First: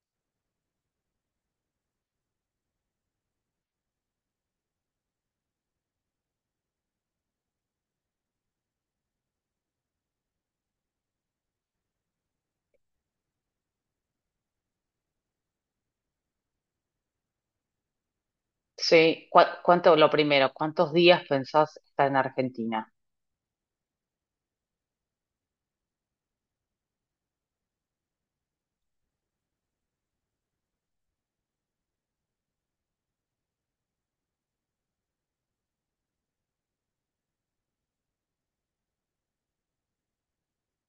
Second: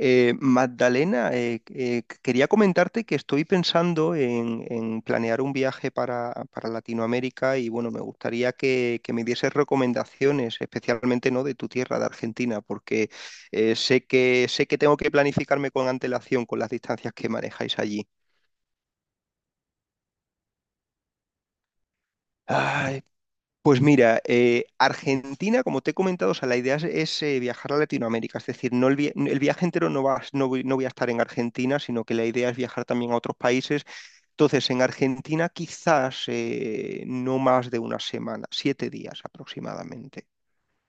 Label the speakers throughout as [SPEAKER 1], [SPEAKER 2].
[SPEAKER 1] Magdalena, quería comentarte que estoy pensando en planear un viaje para Latinoamérica y bueno, me gustaría que me dieses recomendaciones, especialmente ¿no?, de tu tierra, de Argentina, porque sé sé que tengo que planificarme con antelación con las distancias que manejáis allí.
[SPEAKER 2] Sí. Lo primero, ¿cuántos días pensás estar en Argentina?
[SPEAKER 1] Ay. Pues mira, Argentina, como te he comentado, o sea, la idea es viajar a Latinoamérica, es decir, no el, vi- el viaje entero no va, no voy a estar en Argentina, sino que la idea es viajar también a otros países. Entonces, en Argentina quizás no más de una semana, 7 días aproximadamente.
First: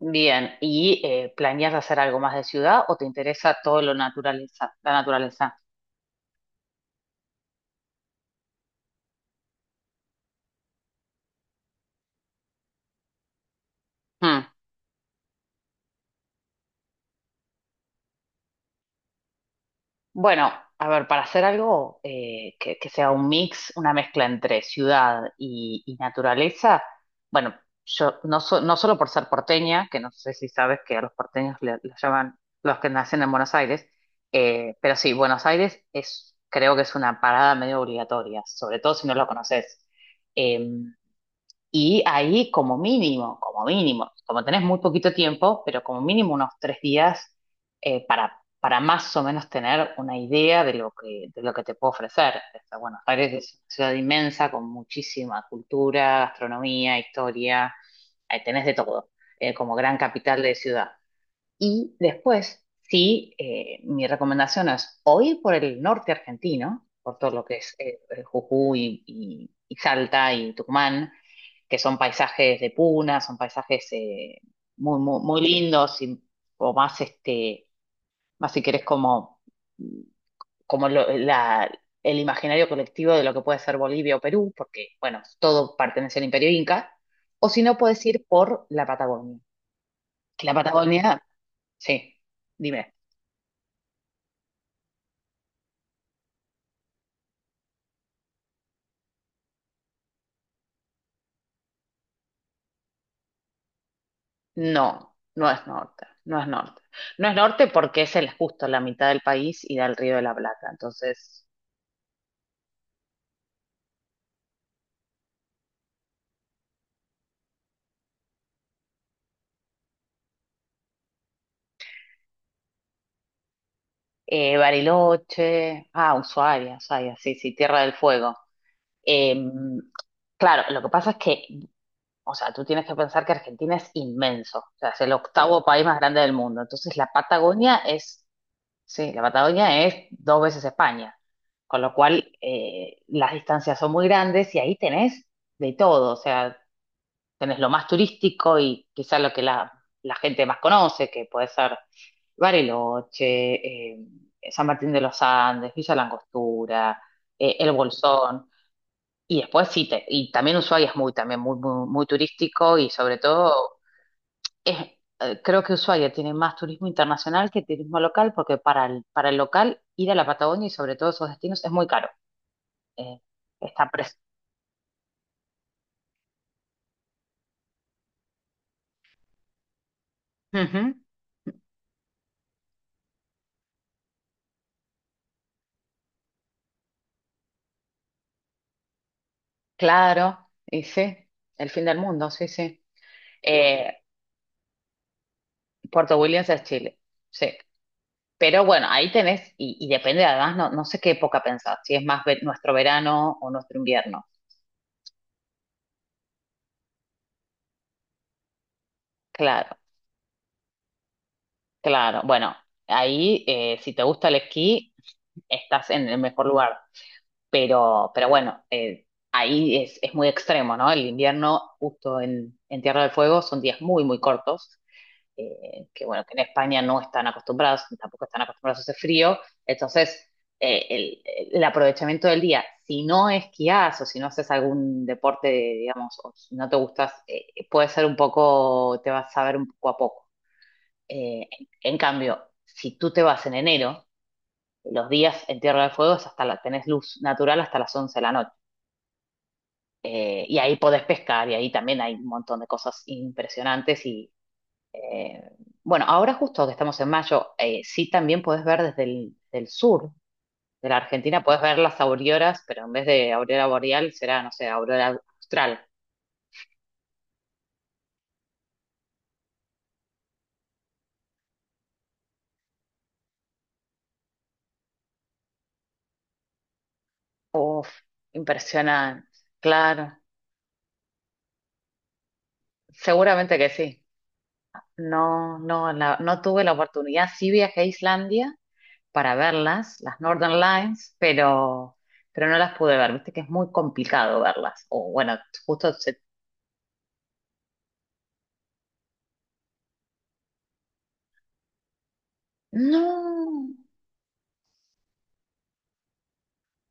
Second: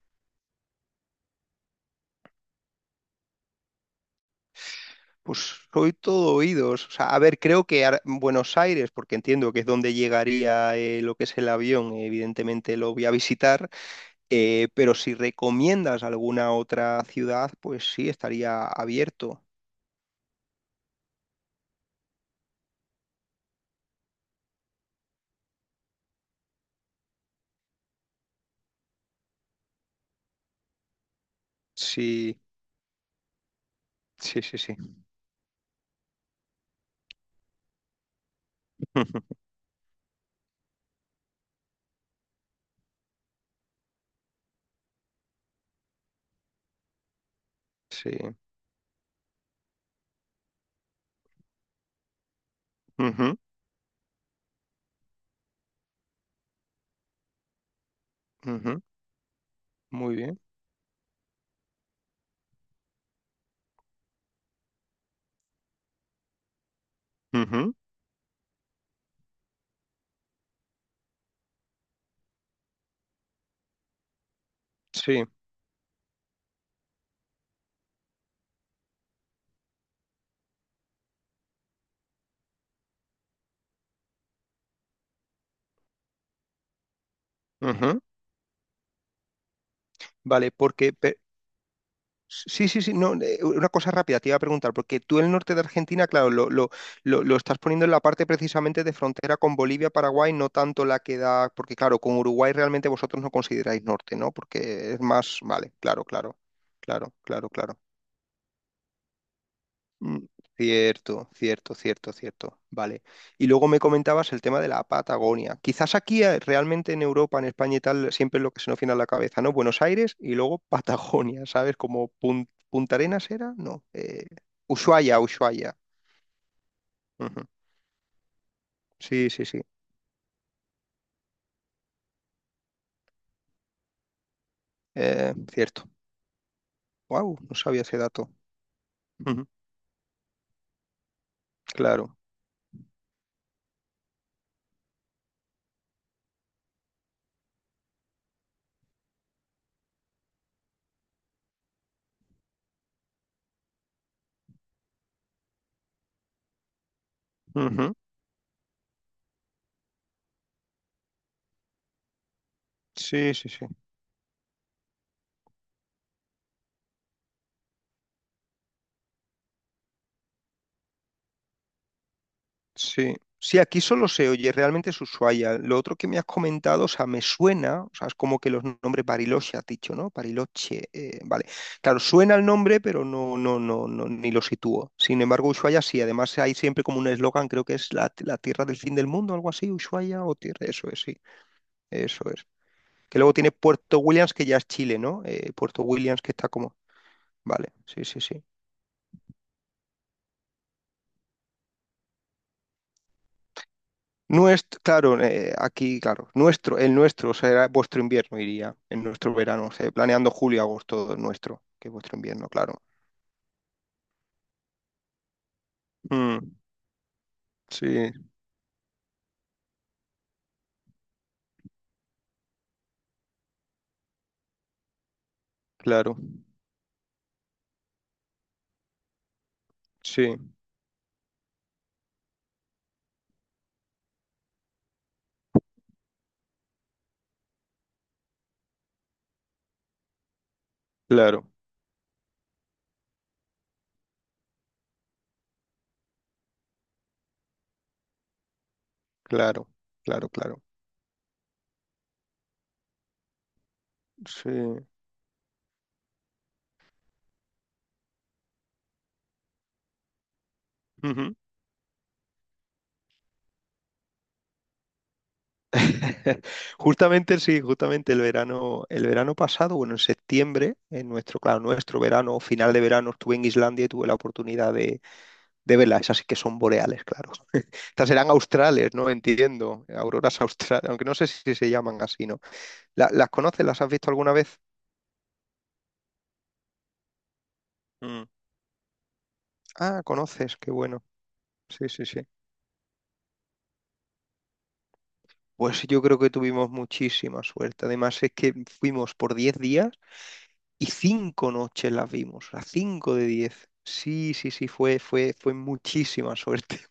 [SPEAKER 2] Bien, ¿y planeas hacer algo más de ciudad o te interesa todo lo naturaleza, la
[SPEAKER 1] Pues
[SPEAKER 2] naturaleza?
[SPEAKER 1] soy todo oídos. O sea, a ver, creo que Buenos Aires, porque entiendo que es donde llegaría lo que es el avión, evidentemente lo voy a visitar.
[SPEAKER 2] Hmm.
[SPEAKER 1] Pero si recomiendas alguna otra ciudad, pues sí, estaría abierto.
[SPEAKER 2] Bueno, a ver, para hacer algo que sea un mix, una mezcla entre ciudad y naturaleza, bueno, yo no, no solo por ser porteña, que no sé si sabes que a los porteños los
[SPEAKER 1] Sí,
[SPEAKER 2] llaman los que nacen en Buenos Aires,
[SPEAKER 1] sí, sí, sí.
[SPEAKER 2] pero sí, Buenos Aires es, creo que es una parada medio obligatoria, sobre todo si no lo conoces. Em, y ahí como mínimo, como mínimo, como tenés muy poquito tiempo, pero como mínimo unos 3 días,
[SPEAKER 1] Sí.
[SPEAKER 2] para más o menos tener una idea de lo que te puedo ofrecer. O sea, Buenos Aires
[SPEAKER 1] Ujú,
[SPEAKER 2] es una ciudad inmensa con muchísima cultura, gastronomía, historia. Tenés de
[SPEAKER 1] ujú.
[SPEAKER 2] todo, como gran
[SPEAKER 1] Muy
[SPEAKER 2] capital
[SPEAKER 1] bien.
[SPEAKER 2] de ciudad. Y después, sí, mi recomendación es o ir por el norte argentino, por todo lo que
[SPEAKER 1] Ujú.
[SPEAKER 2] es Jujuy y Salta y Tucumán, que son paisajes de puna, son paisajes muy, muy,
[SPEAKER 1] Sí.
[SPEAKER 2] muy lindos, y, o más, este, más si querés como, como el imaginario colectivo de lo que puede ser Bolivia o Perú, porque, bueno, todo pertenece al Imperio Inca, o si no,
[SPEAKER 1] Ujú.
[SPEAKER 2] puedes ir por la Patagonia. Que
[SPEAKER 1] Vale,
[SPEAKER 2] la
[SPEAKER 1] porque...
[SPEAKER 2] Patagonia, sí,
[SPEAKER 1] sí, sí, sí,
[SPEAKER 2] dime.
[SPEAKER 1] no, una cosa rápida, te iba a preguntar, porque tú el norte de Argentina, claro, lo estás poniendo en la parte precisamente de frontera con Bolivia, Paraguay, no tanto la que da, porque claro, con Uruguay realmente vosotros no consideráis norte, ¿no? Porque es
[SPEAKER 2] No,
[SPEAKER 1] más,
[SPEAKER 2] no es
[SPEAKER 1] vale, claro,
[SPEAKER 2] norte,
[SPEAKER 1] claro,
[SPEAKER 2] no es norte.
[SPEAKER 1] claro,
[SPEAKER 2] No es
[SPEAKER 1] claro,
[SPEAKER 2] norte
[SPEAKER 1] claro.
[SPEAKER 2] porque es el, justo la mitad del país y da al Río
[SPEAKER 1] Mm.
[SPEAKER 2] de la Plata.
[SPEAKER 1] Cierto,
[SPEAKER 2] Entonces,
[SPEAKER 1] cierto, cierto, cierto. Vale. Y luego me comentabas el tema de la Patagonia. Quizás aquí realmente en Europa, en España y tal, siempre es lo que se nos viene a la cabeza, ¿no? Buenos Aires y luego Patagonia, ¿sabes? Como Punta Arenas era, no. Ushuaia, Ushuaia.
[SPEAKER 2] Bariloche, ah, Ushuaia, Ushuaia, sí,
[SPEAKER 1] Ujú.
[SPEAKER 2] sí, Tierra del Fuego.
[SPEAKER 1] Sí,
[SPEAKER 2] Eh,
[SPEAKER 1] sí, sí.
[SPEAKER 2] claro, lo que pasa es que, o sea, tú tienes que pensar que Argentina es inmenso, o sea, es el octavo país
[SPEAKER 1] Cierto.
[SPEAKER 2] más grande del mundo. Entonces, la
[SPEAKER 1] Wow, no
[SPEAKER 2] Patagonia
[SPEAKER 1] sabía ese
[SPEAKER 2] es,
[SPEAKER 1] dato.
[SPEAKER 2] sí, la
[SPEAKER 1] Ujú.
[SPEAKER 2] Patagonia es dos veces España, con lo
[SPEAKER 1] Claro.
[SPEAKER 2] cual las distancias son muy grandes y ahí tenés de todo, o sea tenés lo más turístico y quizá lo que la gente más conoce, que puede ser Bariloche, eh, San Martín de los Andes, Villa La Angostura, El
[SPEAKER 1] Ujú.
[SPEAKER 2] Bolsón. Y después sí, y también Ushuaia es muy, también muy, muy, muy turístico y sobre
[SPEAKER 1] Sí, sí, sí.
[SPEAKER 2] todo es, creo que Ushuaia tiene más turismo internacional que turismo local porque para el local ir a la Patagonia y sobre todo esos destinos es muy caro.
[SPEAKER 1] Sí,
[SPEAKER 2] Eh,
[SPEAKER 1] sí, aquí
[SPEAKER 2] Está
[SPEAKER 1] solo
[SPEAKER 2] preso.
[SPEAKER 1] se oye, realmente es Ushuaia. Lo otro que me has comentado, o sea, me suena, o sea, es como que los nombres Bariloche has dicho, ¿no?
[SPEAKER 2] Ujú.
[SPEAKER 1] Bariloche, vale. Claro, suena el nombre, pero no, no, no, no, ni lo sitúo. Sin embargo, Ushuaia sí, además hay siempre como un eslogan, creo que es la tierra del fin del mundo, algo así, Ushuaia o
[SPEAKER 2] Claro,
[SPEAKER 1] tierra,
[SPEAKER 2] y
[SPEAKER 1] eso es,
[SPEAKER 2] sí,
[SPEAKER 1] sí,
[SPEAKER 2] el fin del
[SPEAKER 1] eso
[SPEAKER 2] mundo,
[SPEAKER 1] es.
[SPEAKER 2] sí, sí.
[SPEAKER 1] Que luego tiene
[SPEAKER 2] Eh,
[SPEAKER 1] Puerto Williams, que ya es Chile, ¿no? Puerto
[SPEAKER 2] Puerto
[SPEAKER 1] Williams, que está
[SPEAKER 2] Williams es
[SPEAKER 1] como,
[SPEAKER 2] Chile, sí.
[SPEAKER 1] vale, sí, sí, sí.
[SPEAKER 2] Pero bueno, ahí tenés, y depende además, no, no sé qué época pensás, si es más nuestro verano o nuestro invierno.
[SPEAKER 1] Nuestro, claro, aquí, claro, nuestro, el nuestro será vuestro invierno, iría, en nuestro verano, o
[SPEAKER 2] Claro,
[SPEAKER 1] sea, planeando julio, agosto, el nuestro, que vuestro
[SPEAKER 2] claro.
[SPEAKER 1] invierno,
[SPEAKER 2] Bueno,
[SPEAKER 1] claro.
[SPEAKER 2] ahí si te gusta el esquí, estás en el
[SPEAKER 1] Mm,
[SPEAKER 2] mejor lugar. Pero,
[SPEAKER 1] sí,
[SPEAKER 2] pero bueno, ahí es muy extremo, ¿no? El invierno, justo en Tierra del Fuego, son días muy, muy cortos. Que
[SPEAKER 1] claro,
[SPEAKER 2] bueno, que en España no están acostumbrados, tampoco están acostumbrados a ese frío, entonces
[SPEAKER 1] sí,
[SPEAKER 2] eh, el, el aprovechamiento del día, si no esquías o si no haces algún deporte, digamos, o si no te gustas, puede ser un poco, te vas a ver un poco a poco.
[SPEAKER 1] claro,
[SPEAKER 2] En cambio, si tú te vas en enero, los días en Tierra del Fuego es hasta tenés luz natural hasta las 11 de la noche.
[SPEAKER 1] claro, claro,
[SPEAKER 2] Y
[SPEAKER 1] claro,
[SPEAKER 2] ahí podés pescar y ahí también hay un montón de cosas impresionantes y,
[SPEAKER 1] sí.
[SPEAKER 2] eh, bueno, ahora justo que estamos en mayo, sí también podés ver desde el del sur de la
[SPEAKER 1] Ujú.
[SPEAKER 2] Argentina, podés ver las auroras, pero en vez de aurora boreal será, no sé, aurora austral.
[SPEAKER 1] Justamente, sí, justamente el verano pasado, bueno, en septiembre, en nuestro, claro, nuestro verano, final de verano, estuve en Islandia y tuve la oportunidad de verlas, esas sí que son boreales, claro. Estas serán australes, ¿no?
[SPEAKER 2] Impresionante,
[SPEAKER 1] Entiendo.
[SPEAKER 2] claro,
[SPEAKER 1] Auroras australes, aunque no sé si se llaman así, ¿no? ¿Las
[SPEAKER 2] seguramente
[SPEAKER 1] conoces?
[SPEAKER 2] que
[SPEAKER 1] ¿Las
[SPEAKER 2] sí.
[SPEAKER 1] has visto alguna vez?
[SPEAKER 2] No, no, no tuve la oportunidad, sí viajé a
[SPEAKER 1] Mm.
[SPEAKER 2] Islandia para verlas,
[SPEAKER 1] Ah,
[SPEAKER 2] las
[SPEAKER 1] conoces,
[SPEAKER 2] Northern
[SPEAKER 1] qué bueno.
[SPEAKER 2] Lines,
[SPEAKER 1] Sí,
[SPEAKER 2] pero,
[SPEAKER 1] sí, sí.
[SPEAKER 2] pero no las pude ver, viste que es muy complicado verlas. O bueno,
[SPEAKER 1] Pues
[SPEAKER 2] justo
[SPEAKER 1] yo creo
[SPEAKER 2] se...
[SPEAKER 1] que tuvimos muchísima suerte. Además, es que fuimos por 10 días y 5 noches las vimos, las 5 de 10.
[SPEAKER 2] no,
[SPEAKER 1] Sí, sí, sí, fue muchísima suerte,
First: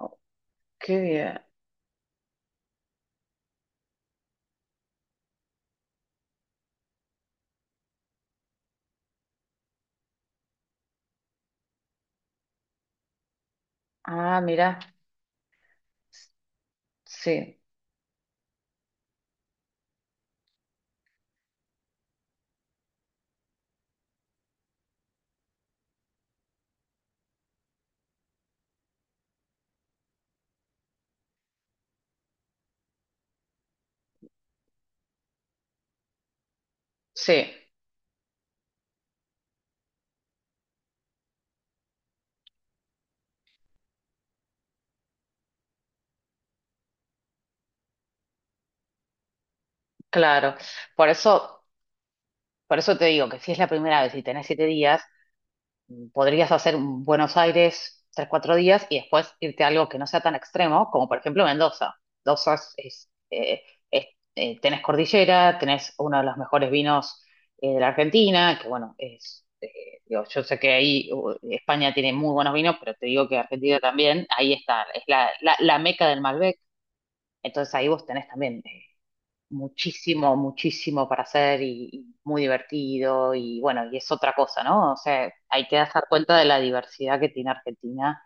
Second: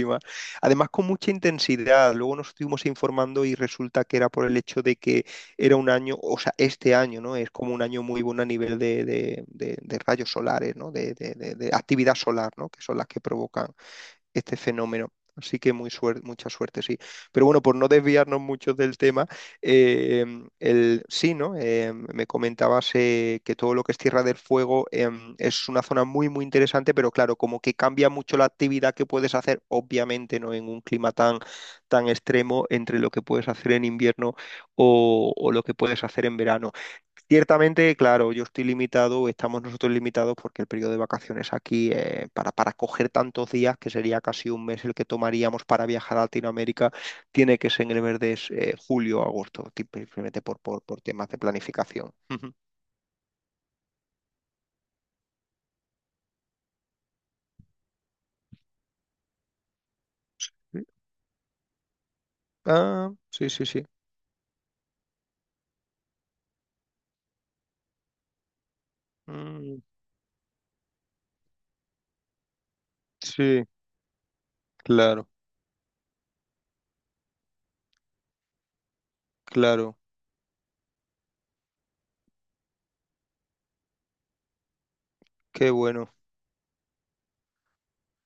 [SPEAKER 2] oh,
[SPEAKER 1] Además,
[SPEAKER 2] qué
[SPEAKER 1] con mucha
[SPEAKER 2] bien.
[SPEAKER 1] intensidad. Luego nos estuvimos informando y resulta que era por el hecho de que era un año, o sea, este año, ¿no? Es como un año muy bueno a nivel de rayos solares, ¿no? De actividad solar, ¿no? Que son las que provocan
[SPEAKER 2] Ah,
[SPEAKER 1] este
[SPEAKER 2] mira,
[SPEAKER 1] fenómeno. Así que mucha suerte, sí. Pero
[SPEAKER 2] sí.
[SPEAKER 1] bueno, por no desviarnos mucho del tema, eh, sí, ¿no? Me comentabas que todo lo que es Tierra del Fuego es una zona muy, muy interesante, pero claro, como que cambia mucho la actividad que puedes hacer, obviamente, ¿no? En un clima tan extremo entre lo que puedes hacer en invierno o lo que puedes hacer en verano.
[SPEAKER 2] Sí,
[SPEAKER 1] Ciertamente, claro, yo estoy limitado, estamos nosotros limitados porque el periodo de vacaciones aquí, para coger tantos días, que sería casi un mes el que tomaríamos para viajar a Latinoamérica, tiene que ser en el mes de julio o agosto, tipo, simplemente
[SPEAKER 2] claro.
[SPEAKER 1] por
[SPEAKER 2] Por
[SPEAKER 1] temas de
[SPEAKER 2] eso,
[SPEAKER 1] planificación. Ujú.
[SPEAKER 2] por eso te digo que si es la primera vez y tenés 7 días, podrías hacer un Buenos Aires 3, 4 días y después irte a algo que no sea tan
[SPEAKER 1] Sí.
[SPEAKER 2] extremo, como por ejemplo Mendoza. Mendoza
[SPEAKER 1] Ah, sí, sí, sí.
[SPEAKER 2] es- tenés cordillera, tenés uno de los mejores vinos de la Argentina, que bueno,
[SPEAKER 1] Mm,
[SPEAKER 2] digo, yo sé que ahí España tiene muy buenos vinos, pero te digo que
[SPEAKER 1] sí,
[SPEAKER 2] Argentina también, ahí está, es
[SPEAKER 1] claro,
[SPEAKER 2] la meca del Malbec, entonces ahí vos tenés también. eh,
[SPEAKER 1] claro.
[SPEAKER 2] muchísimo, muchísimo para hacer y muy divertido y bueno, y es otra cosa, ¿no? O sea, hay
[SPEAKER 1] Qué
[SPEAKER 2] que dar
[SPEAKER 1] bueno.
[SPEAKER 2] cuenta de la diversidad que tiene Argentina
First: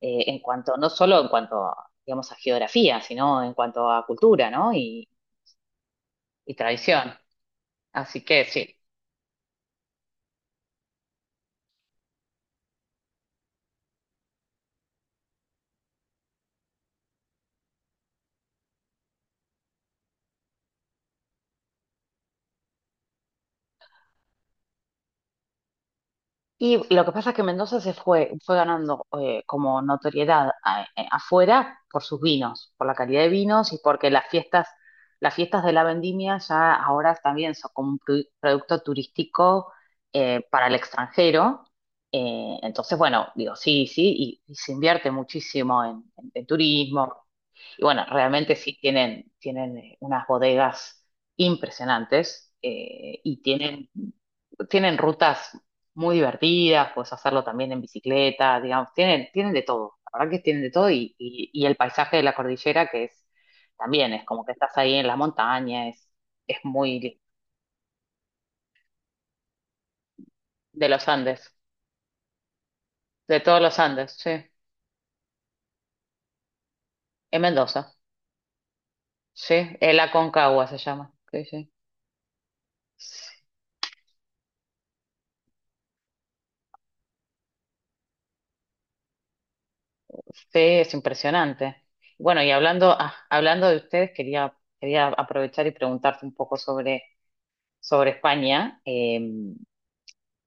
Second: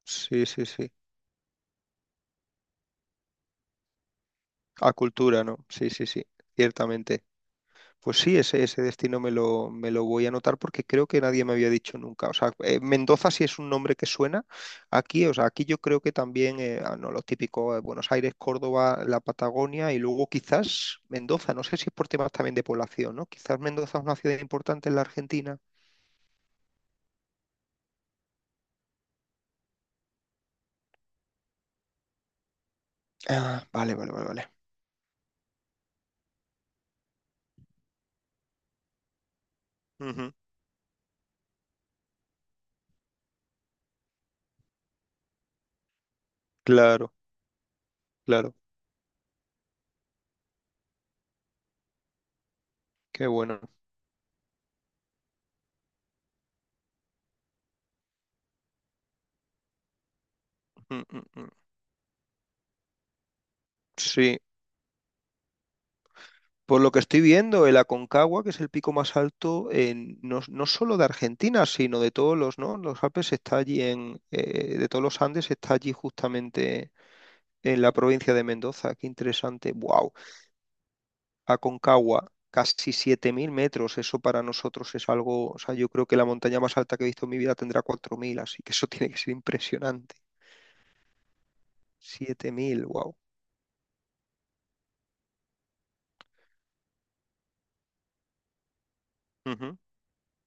[SPEAKER 2] en
[SPEAKER 1] Sí, sí,
[SPEAKER 2] cuanto, no
[SPEAKER 1] sí.
[SPEAKER 2] solo en cuanto, digamos, a geografía, sino en cuanto a cultura, ¿no?
[SPEAKER 1] A
[SPEAKER 2] Y,
[SPEAKER 1] cultura, ¿no? Sí, sí, sí.
[SPEAKER 2] y tradición.
[SPEAKER 1] Ciertamente. Pues
[SPEAKER 2] Así
[SPEAKER 1] sí,
[SPEAKER 2] que sí.
[SPEAKER 1] ese destino me me lo voy a anotar porque creo que nadie me había dicho nunca. O sea, Mendoza sí es un nombre que suena aquí. O sea, aquí yo creo que también, no, los típicos Buenos Aires, Córdoba, la Patagonia y luego quizás Mendoza. No sé si es por temas también de población, ¿no? Quizás Mendoza es una ciudad importante en la Argentina.
[SPEAKER 2] Y lo que pasa es que Mendoza se fue ganando como notoriedad afuera por sus vinos, por la calidad de
[SPEAKER 1] Ah,
[SPEAKER 2] vinos y
[SPEAKER 1] vale,
[SPEAKER 2] porque
[SPEAKER 1] vale, vale,
[SPEAKER 2] las
[SPEAKER 1] vale.
[SPEAKER 2] fiestas, las fiestas de la vendimia ya ahora también son como un producto turístico
[SPEAKER 1] Ujú.
[SPEAKER 2] para el extranjero. Entonces, bueno, digo, sí, sí, y se invierte muchísimo en, en
[SPEAKER 1] Claro,
[SPEAKER 2] turismo, y bueno,
[SPEAKER 1] claro.
[SPEAKER 2] realmente sí tienen unas bodegas impresionantes
[SPEAKER 1] Qué
[SPEAKER 2] y
[SPEAKER 1] bueno.
[SPEAKER 2] tienen rutas muy divertidas, puedes hacerlo también en bicicleta, digamos, tienen de todo, la verdad que tienen de todo
[SPEAKER 1] Mm,
[SPEAKER 2] y,
[SPEAKER 1] mm,
[SPEAKER 2] y-
[SPEAKER 1] mm.
[SPEAKER 2] y el paisaje de la cordillera que es también, es
[SPEAKER 1] Sí.
[SPEAKER 2] como que estás ahí en la montaña, es
[SPEAKER 1] Por lo
[SPEAKER 2] muy
[SPEAKER 1] que
[SPEAKER 2] lindo.
[SPEAKER 1] estoy viendo, el Aconcagua, que es el pico más alto, no, no
[SPEAKER 2] De
[SPEAKER 1] solo de
[SPEAKER 2] los Andes,
[SPEAKER 1] Argentina, sino de todos los, ¿no? Los Alpes
[SPEAKER 2] de
[SPEAKER 1] está
[SPEAKER 2] todos los
[SPEAKER 1] allí
[SPEAKER 2] Andes,
[SPEAKER 1] en,
[SPEAKER 2] sí,
[SPEAKER 1] de todos los Andes está allí justamente
[SPEAKER 2] en
[SPEAKER 1] en la
[SPEAKER 2] Mendoza,
[SPEAKER 1] provincia de Mendoza. Qué
[SPEAKER 2] sí,
[SPEAKER 1] interesante.
[SPEAKER 2] el
[SPEAKER 1] Wow.
[SPEAKER 2] Aconcagua se llama, sí, sí.
[SPEAKER 1] Aconcagua, casi 7000 metros. Eso para nosotros es algo, o sea, yo creo que la montaña más alta que he visto en mi vida tendrá cuatro mil, así que eso tiene que ser impresionante.
[SPEAKER 2] Sí, es impresionante. Bueno, y
[SPEAKER 1] 7000,
[SPEAKER 2] hablando,
[SPEAKER 1] wow.
[SPEAKER 2] ah, hablando de ustedes, quería aprovechar y preguntarte un poco sobre, España,
[SPEAKER 1] Ujú.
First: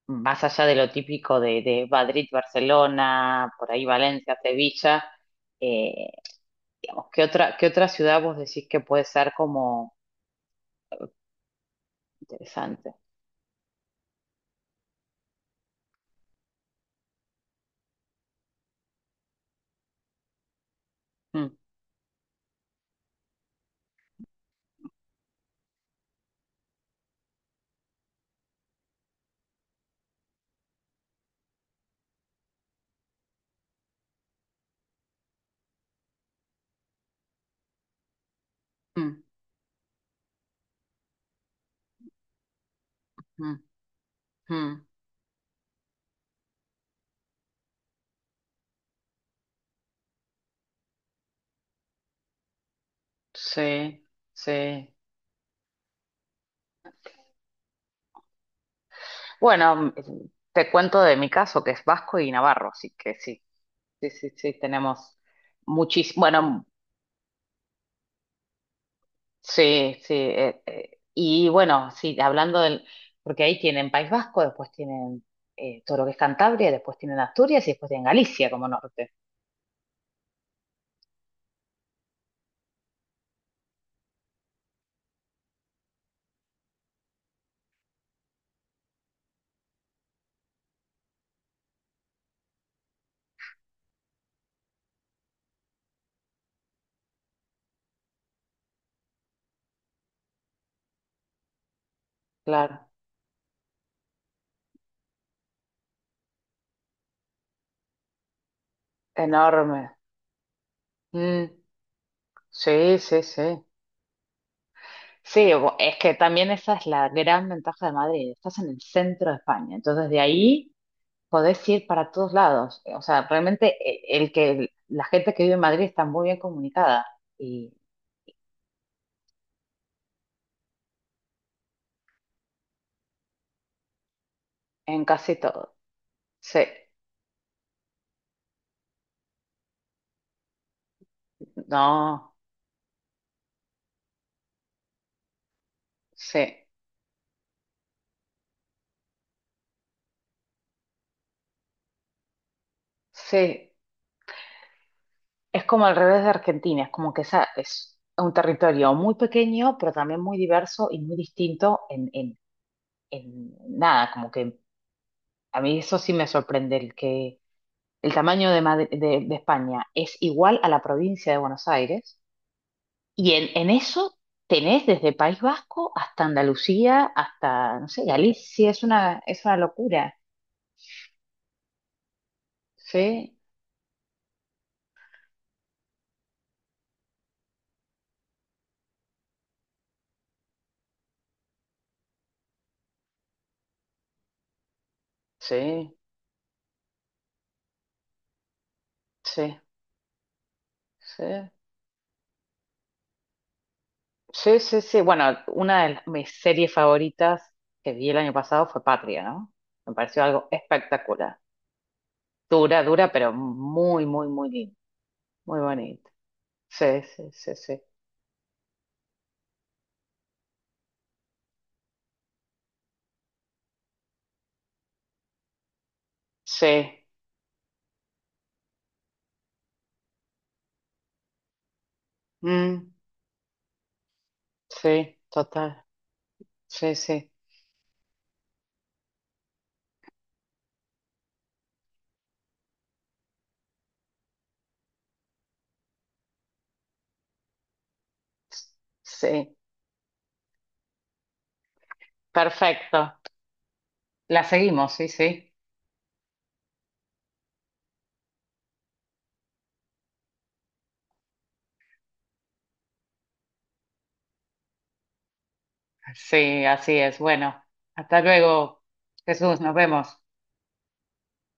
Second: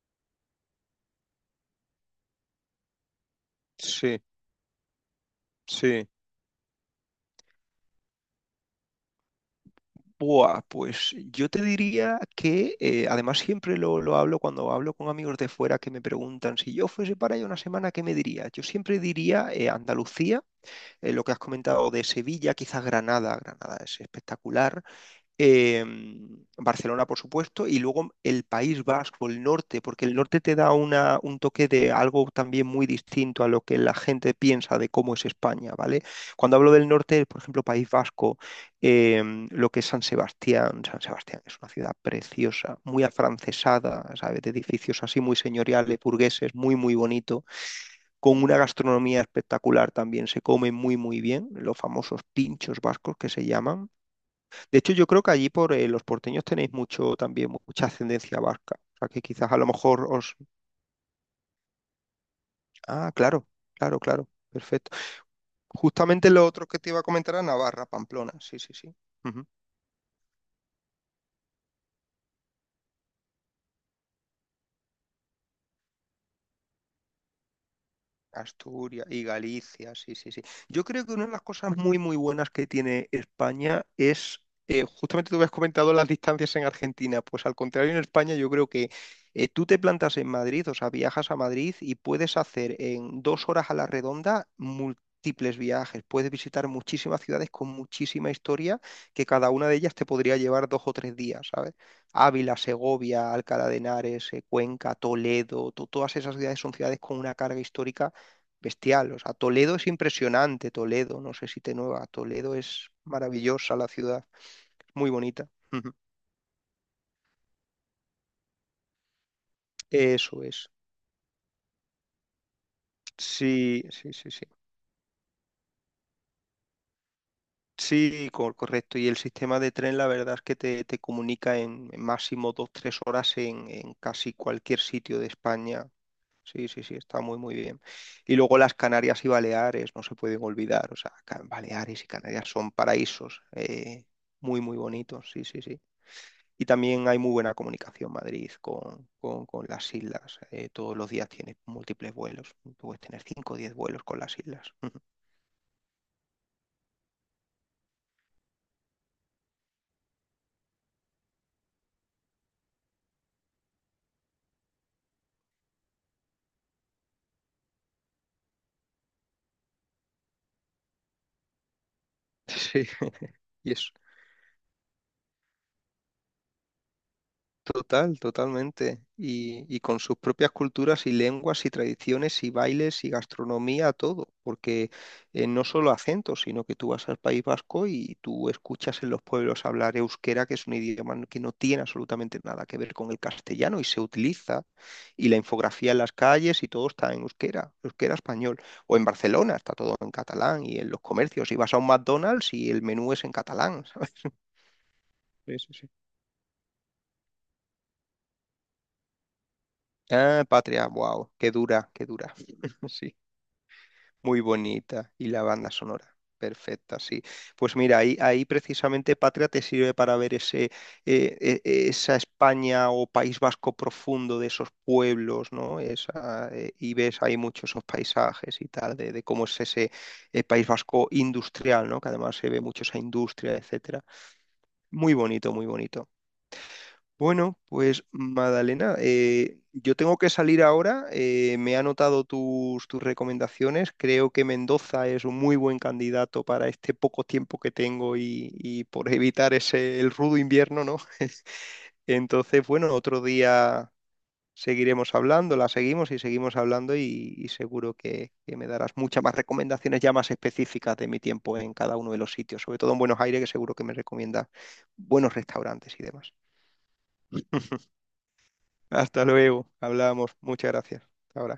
[SPEAKER 2] más allá de lo típico de, Madrid, Barcelona, por ahí
[SPEAKER 1] Sí,
[SPEAKER 2] Valencia, Sevilla, eh,
[SPEAKER 1] sí.
[SPEAKER 2] digamos, ¿qué otra ciudad vos decís que puede ser como
[SPEAKER 1] Buah, pues yo te diría que,
[SPEAKER 2] interesante?
[SPEAKER 1] además siempre lo hablo cuando hablo con amigos de fuera que me preguntan, si yo fuese para allá una semana, ¿qué me diría? Yo siempre diría Andalucía, lo que has
[SPEAKER 2] Mm,
[SPEAKER 1] comentado de Sevilla, quizás Granada, Granada es espectacular, eh, Barcelona, por supuesto, y luego el País Vasco, el norte, porque el norte te da un toque de algo también muy distinto a lo que la gente piensa de cómo es España, ¿vale? Cuando hablo del norte, por ejemplo, País Vasco,
[SPEAKER 2] mm,
[SPEAKER 1] eh, lo que es San Sebastián. San Sebastián es una ciudad preciosa, muy
[SPEAKER 2] mm,
[SPEAKER 1] afrancesada, ¿sabes? De
[SPEAKER 2] mm.
[SPEAKER 1] edificios así muy señoriales, burgueses, muy, muy bonito, con una gastronomía espectacular también, se come muy, muy bien, los famosos pinchos vascos que se llaman.
[SPEAKER 2] Sí,
[SPEAKER 1] De hecho,
[SPEAKER 2] sí.
[SPEAKER 1] yo creo que allí por los porteños tenéis mucho también, mucha ascendencia vasca. O sea, que quizás a lo
[SPEAKER 2] Bueno,
[SPEAKER 1] mejor os...
[SPEAKER 2] te cuento de mi caso, que es vasco y navarro, así
[SPEAKER 1] Ah,
[SPEAKER 2] que sí,
[SPEAKER 1] claro, claro,
[SPEAKER 2] sí,
[SPEAKER 1] claro.
[SPEAKER 2] sí, sí,
[SPEAKER 1] Perfecto.
[SPEAKER 2] tenemos muchísimo.
[SPEAKER 1] Justamente lo
[SPEAKER 2] Bueno,
[SPEAKER 1] otro que te iba a comentar era Navarra, Pamplona. Sí, sí, sí. Ujú.
[SPEAKER 2] sí, sí. Y bueno, sí, hablando del. Porque ahí tienen País Vasco, después tienen todo lo que es Cantabria, después tienen Asturias y después tienen Galicia como
[SPEAKER 1] Asturias
[SPEAKER 2] norte.
[SPEAKER 1] y Galicia, sí, sí, sí. Yo creo que una de las cosas muy, muy buenas que tiene España es, justamente tú habías comentado las distancias en Argentina, pues al contrario en España yo creo que tú te plantas en Madrid, o sea, viajas a Madrid y puedes hacer en 2 horas a la redonda múltiples viajes, puedes visitar muchísimas ciudades con muchísima historia, que cada una de ellas te podría llevar 2 o 3 días, ¿sabes? Ávila,
[SPEAKER 2] Claro,
[SPEAKER 1] Segovia, Alcalá de Henares, Cuenca, Toledo, todas esas ciudades son ciudades con una carga histórica bestial. O sea, Toledo es
[SPEAKER 2] enorme.
[SPEAKER 1] impresionante, Toledo, no
[SPEAKER 2] Mm,
[SPEAKER 1] sé si te nueva, Toledo es
[SPEAKER 2] sí, sí, sí.
[SPEAKER 1] maravillosa la ciudad, muy
[SPEAKER 2] Sí,
[SPEAKER 1] bonita. Ujú.
[SPEAKER 2] es que también esa es la gran ventaja de Madrid. Estás en el centro de España, entonces de
[SPEAKER 1] Eso es.
[SPEAKER 2] ahí podés ir para todos lados. O sea, realmente
[SPEAKER 1] Sí, sí, sí,
[SPEAKER 2] el
[SPEAKER 1] sí.
[SPEAKER 2] que la gente que vive en Madrid está muy bien comunicada. Y
[SPEAKER 1] Sí, correcto. Y el sistema de tren, la verdad es que te comunica en máximo 2, 3 horas en casi cualquier
[SPEAKER 2] en
[SPEAKER 1] sitio de
[SPEAKER 2] casi todo.
[SPEAKER 1] España.
[SPEAKER 2] Sí.
[SPEAKER 1] Sí, sí, sí, está muy, muy bien. Y luego las Canarias y Baleares, no se pueden olvidar. O sea, Baleares y
[SPEAKER 2] No,
[SPEAKER 1] Canarias son paraísos, muy, muy bonitos. Sí, sí, sí.
[SPEAKER 2] sí.
[SPEAKER 1] Y también hay muy buena comunicación Madrid con las islas. Todos los días tienes múltiples vuelos. Puedes tener 5 o 10
[SPEAKER 2] Sí.
[SPEAKER 1] vuelos con las islas.
[SPEAKER 2] Es como al revés de Argentina, es como que esa es un territorio muy pequeño, pero también muy diverso y muy distinto en, nada, como que a mí eso sí me sorprende, el que el tamaño de, de España es igual a la provincia de Buenos Aires
[SPEAKER 1] Sí,
[SPEAKER 2] y en
[SPEAKER 1] y es
[SPEAKER 2] eso tenés desde País Vasco hasta Andalucía, hasta, no sé,
[SPEAKER 1] total,
[SPEAKER 2] Galicia, es
[SPEAKER 1] totalmente.
[SPEAKER 2] una, es una
[SPEAKER 1] Y con
[SPEAKER 2] locura.
[SPEAKER 1] sus propias culturas y lenguas y tradiciones y bailes y
[SPEAKER 2] Sí,
[SPEAKER 1] gastronomía, todo. Porque no solo acentos, sino que tú vas al País Vasco y tú escuchas en los pueblos hablar euskera, que es un idioma que no tiene absolutamente nada que ver con el castellano y se utiliza. Y la infografía
[SPEAKER 2] sí,
[SPEAKER 1] en las calles y todo está en euskera, euskera español. O en
[SPEAKER 2] sí.
[SPEAKER 1] Barcelona está todo en catalán y en los
[SPEAKER 2] Sí,
[SPEAKER 1] comercios. Y vas a un McDonald's y el menú es en catalán.
[SPEAKER 2] sí, sí, sí. Bueno,
[SPEAKER 1] ¿Sabes?
[SPEAKER 2] una de mis series favoritas que vi el año pasado fue Patria, ¿no? Me pareció
[SPEAKER 1] Ah,
[SPEAKER 2] algo
[SPEAKER 1] Patria, wow,
[SPEAKER 2] espectacular.
[SPEAKER 1] qué dura, qué dura.
[SPEAKER 2] Dura, dura,
[SPEAKER 1] Sí,
[SPEAKER 2] pero muy, muy,
[SPEAKER 1] muy
[SPEAKER 2] muy linda.
[SPEAKER 1] bonita. Y la
[SPEAKER 2] Muy
[SPEAKER 1] banda
[SPEAKER 2] bonita.
[SPEAKER 1] sonora,
[SPEAKER 2] Sí,
[SPEAKER 1] perfecta, sí.
[SPEAKER 2] sí, sí,
[SPEAKER 1] Pues
[SPEAKER 2] sí.
[SPEAKER 1] mira, ahí precisamente Patria te sirve para ver ese, esa España o País Vasco profundo de esos pueblos, ¿no? Esa, y
[SPEAKER 2] Sí,
[SPEAKER 1] ves ahí muchos esos paisajes y tal, de cómo es ese País Vasco industrial, ¿no? Que además se ve mucho
[SPEAKER 2] mm,
[SPEAKER 1] esa industria, etcétera. Muy
[SPEAKER 2] sí,
[SPEAKER 1] bonito, muy
[SPEAKER 2] total.
[SPEAKER 1] bonito.
[SPEAKER 2] Sí, sí.
[SPEAKER 1] Bueno, pues Madalena, yo tengo que salir ahora. Me he anotado tus recomendaciones. Creo que Mendoza es un muy buen candidato para este poco tiempo que tengo y por evitar
[SPEAKER 2] Sí,
[SPEAKER 1] ese, el rudo invierno, ¿no? Entonces, bueno,
[SPEAKER 2] perfecto.
[SPEAKER 1] otro día
[SPEAKER 2] La seguimos, sí,
[SPEAKER 1] seguiremos
[SPEAKER 2] sí.
[SPEAKER 1] hablando, la seguimos y seguimos hablando y seguro que me darás muchas más recomendaciones ya más específicas de mi tiempo en cada uno de los sitios, sobre todo en Buenos Aires, que seguro que me recomienda buenos restaurantes y demás.
[SPEAKER 2] Sí, así es. Bueno, hasta luego,
[SPEAKER 1] Hasta
[SPEAKER 2] Jesús,
[SPEAKER 1] luego.
[SPEAKER 2] nos vemos.
[SPEAKER 1] Hablamos. Muchas gracias. Hasta ahora.